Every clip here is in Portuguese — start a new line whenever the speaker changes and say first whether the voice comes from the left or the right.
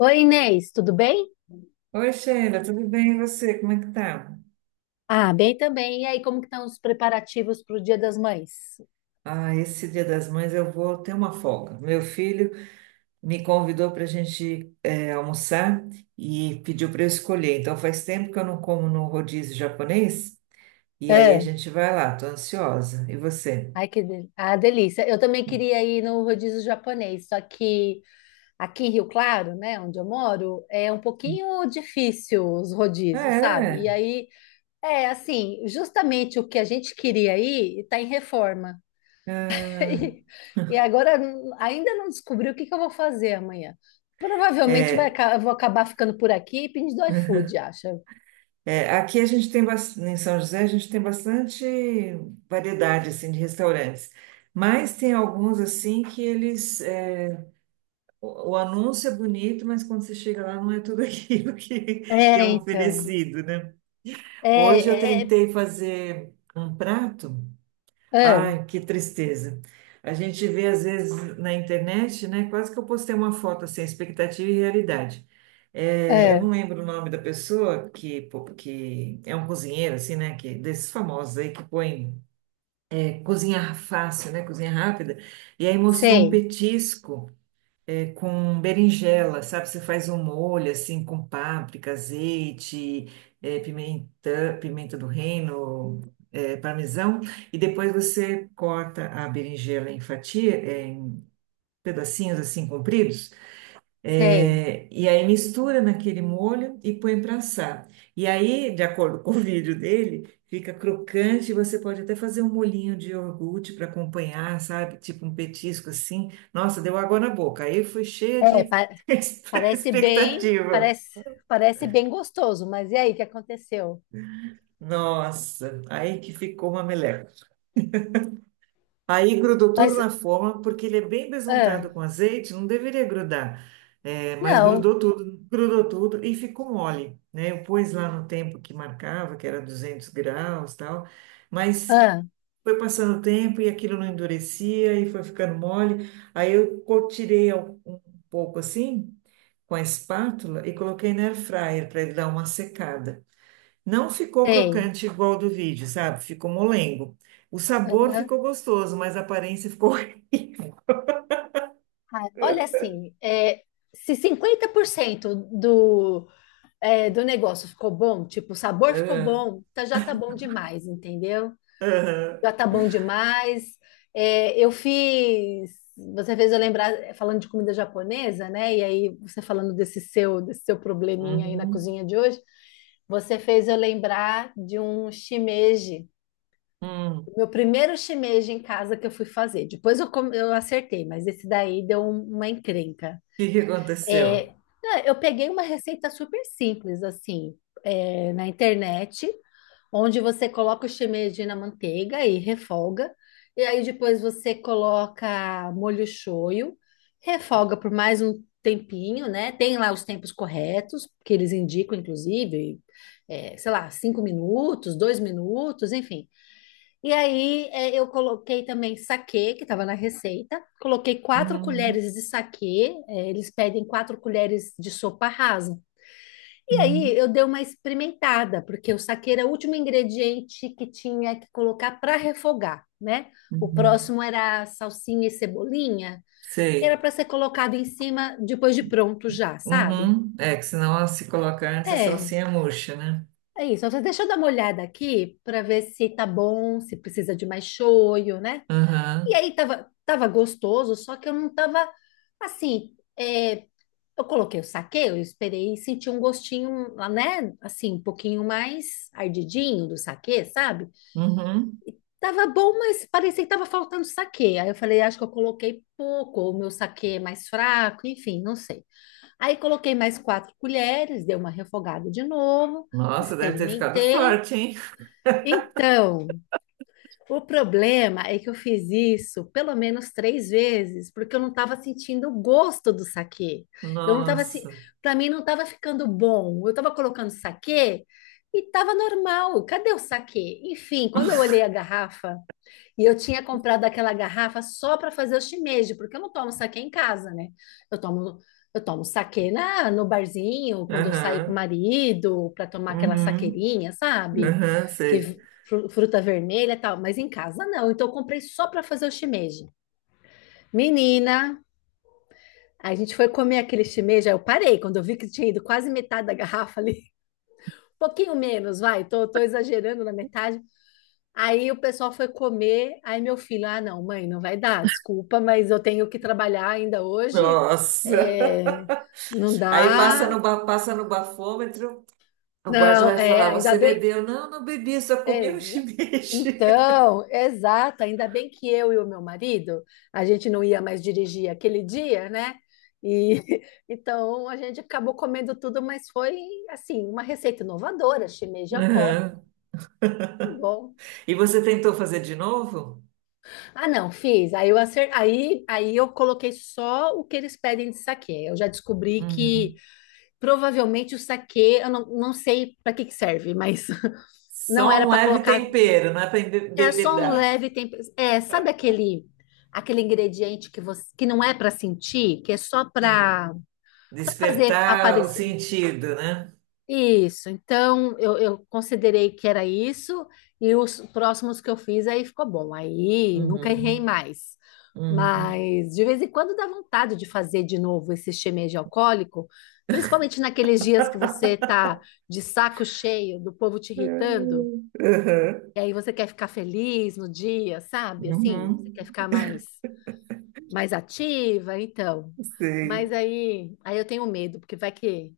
left: Oi, Inês, tudo bem?
right: Oi, Sheila, tudo bem? E você? Como é que tá?
left: Ah, bem também. E aí, como que estão os preparativos para o Dia das Mães?
right: Ah, esse Dia das Mães eu vou ter uma folga. Meu filho me convidou para a gente almoçar e pediu para eu escolher. Então faz tempo que eu não como no rodízio japonês e aí a
left: É.
right: gente vai lá, tô ansiosa. E você?
left: Ai, que ah, delícia. Eu também queria ir no rodízio japonês, só que aqui em Rio Claro, né, onde eu moro, é um pouquinho difícil os
right: Ah,
left: rodízios, sabe? E
right: é?
left: aí, é assim, justamente o que a gente queria ir está em reforma.
right: Ah,
left: E e agora ainda não descobri o que que eu vou fazer amanhã. Provavelmente
right: é,
left: eu vou acabar ficando por aqui e pedindo iFood, acho.
right: é, aqui a gente tem em São José a gente tem bastante variedade assim de restaurantes, mas tem alguns assim que eles, o anúncio é bonito, mas quando você chega lá não é tudo aquilo que
left: É,
right: é
left: então.
right: oferecido, né? Hoje eu
left: É, é,
right: tentei fazer um prato.
left: é,
right: Ai, que tristeza. A gente vê às vezes na internet, né? Quase que eu postei uma foto assim, expectativa e realidade. É, eu
left: é,
right: não lembro o nome da pessoa que, pô, que é um cozinheiro, assim, né? Que, desses famosos aí que põe cozinhar fácil, né? Cozinha rápida. E aí mostrou um
left: sei,
right: petisco com berinjela, sabe? Você faz um molho assim com páprica, azeite, pimenta, pimenta do reino, parmesão, e depois você corta a berinjela em fatia, em pedacinhos assim compridos.
left: sei.
right: É, e aí mistura naquele molho e põe para assar. E aí, de acordo com o vídeo dele, fica crocante. Você pode até fazer um molhinho de iogurte para acompanhar, sabe? Tipo um petisco assim. Nossa, deu água na boca. Aí foi cheia
left: É,
right: de
left: parece bem,
right: expectativa.
left: parece, parece bem gostoso, mas e aí, o que aconteceu?
right: Nossa, aí que ficou uma meleca. Aí grudou tudo
left: Mas,
right: na forma, porque ele é bem
left: ah,
right: besuntado com azeite, não deveria grudar. É, mas
left: não,
right: grudou tudo e ficou mole, né? Eu pus lá no tempo que marcava, que era 200 graus, tal, mas
left: ah,
right: foi passando o tempo e aquilo não endurecia e foi ficando mole. Tirei um pouco assim com a espátula e coloquei na air fryer para ele dar uma secada. Não ficou
left: sei.
right: crocante igual do vídeo, sabe? Ficou molengo. O sabor
left: Aham.
right: ficou gostoso, mas a aparência ficou.
left: Ah, olha assim, se 50% do negócio ficou bom, tipo, o sabor ficou
right: É.
left: bom, tá, já tá bom demais, entendeu?
right: Aham.
left: Já tá bom demais. É, eu fiz. Você fez eu lembrar, falando de comida japonesa, né? E aí, você falando desse seu probleminha aí na
right: Uhum.
left: cozinha de hoje, você fez eu lembrar de um shimeji.
right: Hum. O
left: O meu primeiro shimeji em casa que eu fui fazer. Depois eu acertei, mas esse daí deu uma encrenca.
right: que que
left: É,
right: aconteceu?
left: não, eu peguei uma receita super simples, assim, na internet onde você coloca o shimeji na manteiga e refoga, e aí depois você coloca molho shoyu, refoga por mais um tempinho, né? Tem lá os tempos corretos, que eles indicam, inclusive, sei lá, 5 minutos, 2 minutos, enfim. E aí eu coloquei também saquê, que estava na receita, coloquei quatro
right: Uhum,
left: colheres de saquê, eles pedem 4 colheres de sopa rasa, e aí
right: uhum,
left: eu dei uma experimentada, porque o saquê era o último ingrediente que tinha que colocar para refogar, né? O
right: uhum.
left: próximo era a salsinha e cebolinha, que era
right: Sei.
left: para ser colocado em cima depois de pronto já, sabe?
right: Uhum. É que senão, ela se coloca antes, a
left: É,
right: salsinha murcha, né?
left: é isso. Deixa eu dar uma olhada aqui para ver se tá bom, se precisa de mais shoyu, né? E
right: Aham.
left: aí tava gostoso, só que eu não tava assim. Eu coloquei o saquê, eu esperei e senti um gostinho, né? Assim, um pouquinho mais ardidinho do saquê, sabe?
right: Uhum.
left: Tava bom, mas parecia que tava faltando saquê. Aí eu falei, acho que eu coloquei pouco, ou o meu saquê é mais fraco, enfim, não sei. Aí coloquei mais 4 colheres, dei uma refogada de novo,
right: Nossa, deve ter ficado
left: experimentei.
right: forte, hein?
left: Então, o problema é que eu fiz isso pelo menos três vezes, porque eu não estava sentindo o gosto do saquê. Eu não estava se...
right: Nossa.
left: para mim não estava ficando bom. Eu estava colocando saquê e estava normal. Cadê o saquê? Enfim, quando eu olhei a garrafa, e eu tinha comprado aquela garrafa só para fazer o shimeji, porque eu não tomo saquê em casa, né? Eu tomo, eu tomo saquê no barzinho, quando eu saio com o
right: Aham.
left: marido, para tomar aquela
right: Uhum.
left: saqueirinha, sabe?
right: Aham, sei.
left: Que fruta vermelha e tal, mas em casa não. Então eu comprei só para fazer o shimeji. Menina, a gente foi comer aquele shimeji, aí eu parei quando eu vi que tinha ido quase metade da garrafa ali. Um pouquinho menos, vai, tô exagerando na metade. Aí o pessoal foi comer, aí meu filho, ah, não, mãe, não vai dar, desculpa, mas eu tenho que trabalhar ainda hoje,
right: Nossa.
left: é, não
right: Aí passa
left: dá,
right: no, passa no bafômetro, o guarda
left: não,
right: vai
left: é,
right: falar:
left: ainda
right: Você
left: bem,
right: bebeu? Não, não bebi, só comi um
left: exa-
right: shimeji.
left: então, exato, ainda bem que eu e o meu marido, a gente não ia mais dirigir aquele dia, né? E então a gente acabou comendo tudo, mas foi assim, uma receita inovadora, shimeji alcoólico,
right: Aham.
left: bom.
right: E você tentou fazer de novo?
left: Ah, não, fiz. Aí eu coloquei só o que eles pedem de saquê. Eu já descobri que
right: Uhum.
left: provavelmente o saquê, eu não sei para que que serve, mas não
right: Só
left: era
right: um
left: para
right: leve
left: colocar.
right: tempero, não é para
left: É só um
right: embebedar.
left: leve tempero. É, sabe aquele ingrediente que você que não é para sentir, que é só
right: Sim.
left: para fazer
right: Despertar o
left: aparecer.
right: sentido, né?
left: Isso, então eu considerei que era isso, e os próximos que eu fiz aí ficou bom, aí nunca errei
right: Uhum.
left: mais.
right: Uhum.
left: Mas de vez em quando dá vontade de fazer de novo esse shimeji alcoólico, principalmente naqueles dias que você tá de saco cheio do povo te irritando,
right: Uhum.
left: e aí você quer ficar feliz no dia, sabe? Assim, você
right: Uhum.
left: quer ficar mais ativa, então. Mas
right: Sei.
left: aí eu tenho medo, porque vai que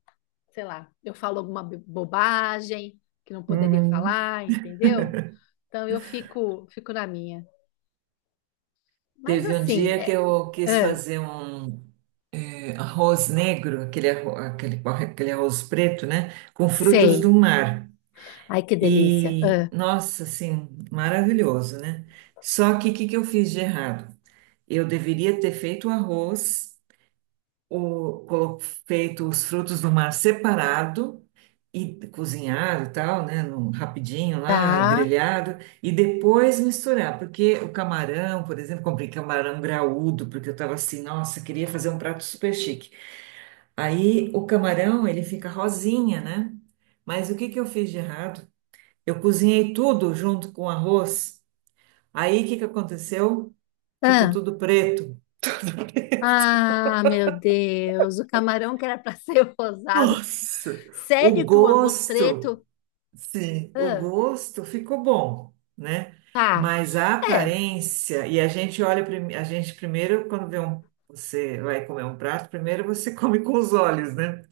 left: sei lá, eu falo alguma bobagem que não poderia
right: Uhum.
left: falar, entendeu? Então eu fico na minha. Mas
right: Teve um
left: assim,
right: dia que eu quis
left: ah,
right: fazer um arroz negro, aquele, aquele arroz preto, né? Com frutos
left: sei.
right: do mar.
left: Ai, que delícia.
right: E,
left: Ah,
right: nossa, assim, maravilhoso, né? Só que eu fiz de errado? Eu deveria ter feito o arroz, o, colo- feito os frutos do mar separado e cozinhado e tal, né? Rapidinho lá,
left: tá.
right: grelhado, e depois misturar, porque o camarão, por exemplo, comprei camarão graúdo, porque eu tava assim, nossa, queria fazer um prato super chique. Aí o camarão, ele fica rosinha, né? Mas o que que eu fiz de errado? Eu cozinhei tudo junto com o arroz. Aí o que que aconteceu? Ficou
left: Ah,
right: tudo preto.
left: ah, meu Deus, o camarão que era para ser rosado.
right: Nossa, o
left: Sério que o arroz
right: gosto,
left: preto?
right: sim, o
left: Ah,
right: gosto ficou bom, né?
left: tá.
right: Mas a
left: É,
right: aparência, e a gente olha, a gente primeiro, quando vê um, você vai comer um prato, primeiro você come com os olhos, né?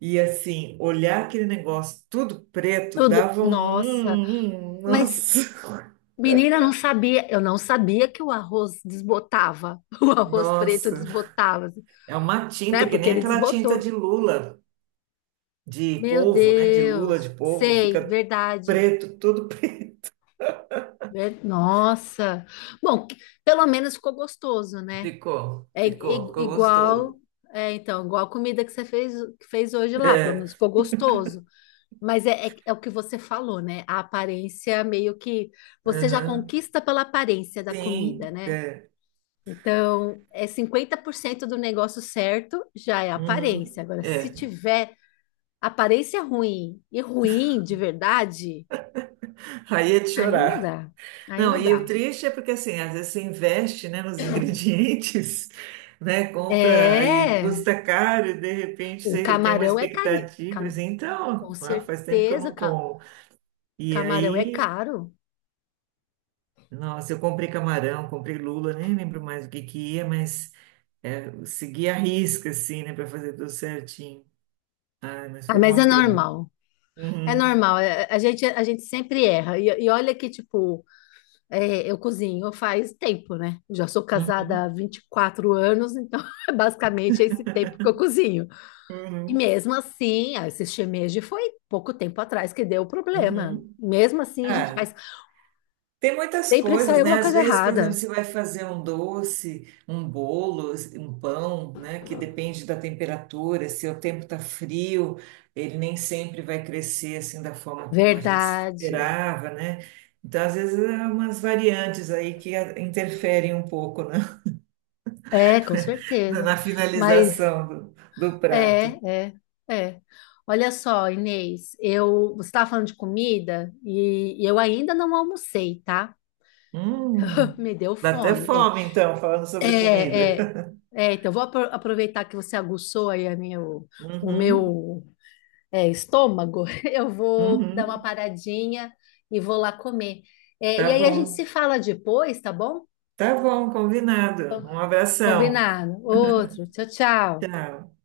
right: E assim, olhar aquele negócio tudo preto
left: tudo.
right: dava um,
left: Nossa, mas
right: nossa,
left: menina, eu não sabia. Eu não sabia que o arroz desbotava. O arroz preto
right: nossa.
left: desbotava, assim.
right: É uma tinta
left: Né?
right: que
left: Porque
right: nem
left: ele
right: aquela tinta
left: desbotou.
right: de lula, de
left: Meu
right: polvo, né? De
left: Deus,
right: lula de polvo,
left: sei,
right: fica
left: verdade.
right: preto, tudo preto.
left: Nossa. Bom, pelo menos ficou gostoso, né?
right: Ficou,
left: É
right: ficou,
left: i-
right: ficou
left: igual,
right: gostoso.
left: é igual a comida que que fez hoje lá, pelo
right: É,
left: menos ficou gostoso. Mas é o que você falou, né? A aparência meio que você já
right: uhum.
left: conquista pela aparência da comida,
right: Sim,
left: né? Então, é 50% do negócio certo já é
right: uhum.
left: aparência. Agora, se
right: É.
left: tiver aparência ruim e ruim de verdade,
right: Aí é de
left: aí não
right: chorar.
left: dá. Aí
right: Não,
left: não
right: e o
left: dá.
right: triste é porque assim, às vezes você investe, né, nos ingredientes, né, compra e
left: É,
right: custa caro e de repente
left: o
right: você tem uma
left: camarão é cari...
right: expectativa,
left: cam-
right: assim,
left: Com
right: então, ah, faz tempo que eu
left: certeza,
right: não como. E
left: camarão é
right: aí,
left: caro.
right: nossa, eu comprei camarão, comprei lula, nem lembro mais o que que ia, mas é, eu segui a risca, assim, né, para fazer tudo certinho. Ah, mas
left: Ah,
right: foi
left: mas é
right: uma pena.
left: normal. É
right: Uhum,
left: normal. A gente sempre erra. E olha que, tipo, eu cozinho faz tempo, né? Já sou casada há
right: uhum,
left: 24 anos, então basicamente esse tempo que eu cozinho. E
right: uhum,
left: mesmo assim, ah, esse shimeji foi pouco tempo atrás que deu o problema.
right: uhum.
left: Mesmo assim, a gente
right: Ah,
left: faz.
right: tem muitas
left: Sempre sai
right: coisas,
left: alguma
right: né? Às
left: coisa
right: vezes, por exemplo,
left: errada.
right: você vai fazer um doce, um bolo, um pão, né? Que depende da temperatura, se o tempo tá frio, ele nem sempre vai crescer assim da forma como a gente
left: Verdade.
right: esperava, né? Então, às vezes, há umas variantes aí interferem um pouco, né?
left: É, com certeza.
right: Na
left: Mas
right: finalização do prato.
left: é, é, é. Olha só, Inês, você estava falando de comida e eu ainda não almocei, tá?
right: Hum,
left: Me deu
right: dá até
left: fome.
right: fome, então, falando sobre comida.
left: É, é, então vou aproveitar que você aguçou aí a minha, o
right: Uhum,
left: meu estômago. Eu vou dar uma
right: uhum.
left: paradinha e vou lá comer. É,
right: Tá
left: e aí a gente
right: bom.
left: se fala depois, tá bom?
right: Tá bom, combinado. Um abração.
left: Combinado. Outro. Tchau, tchau.
right: Tchau.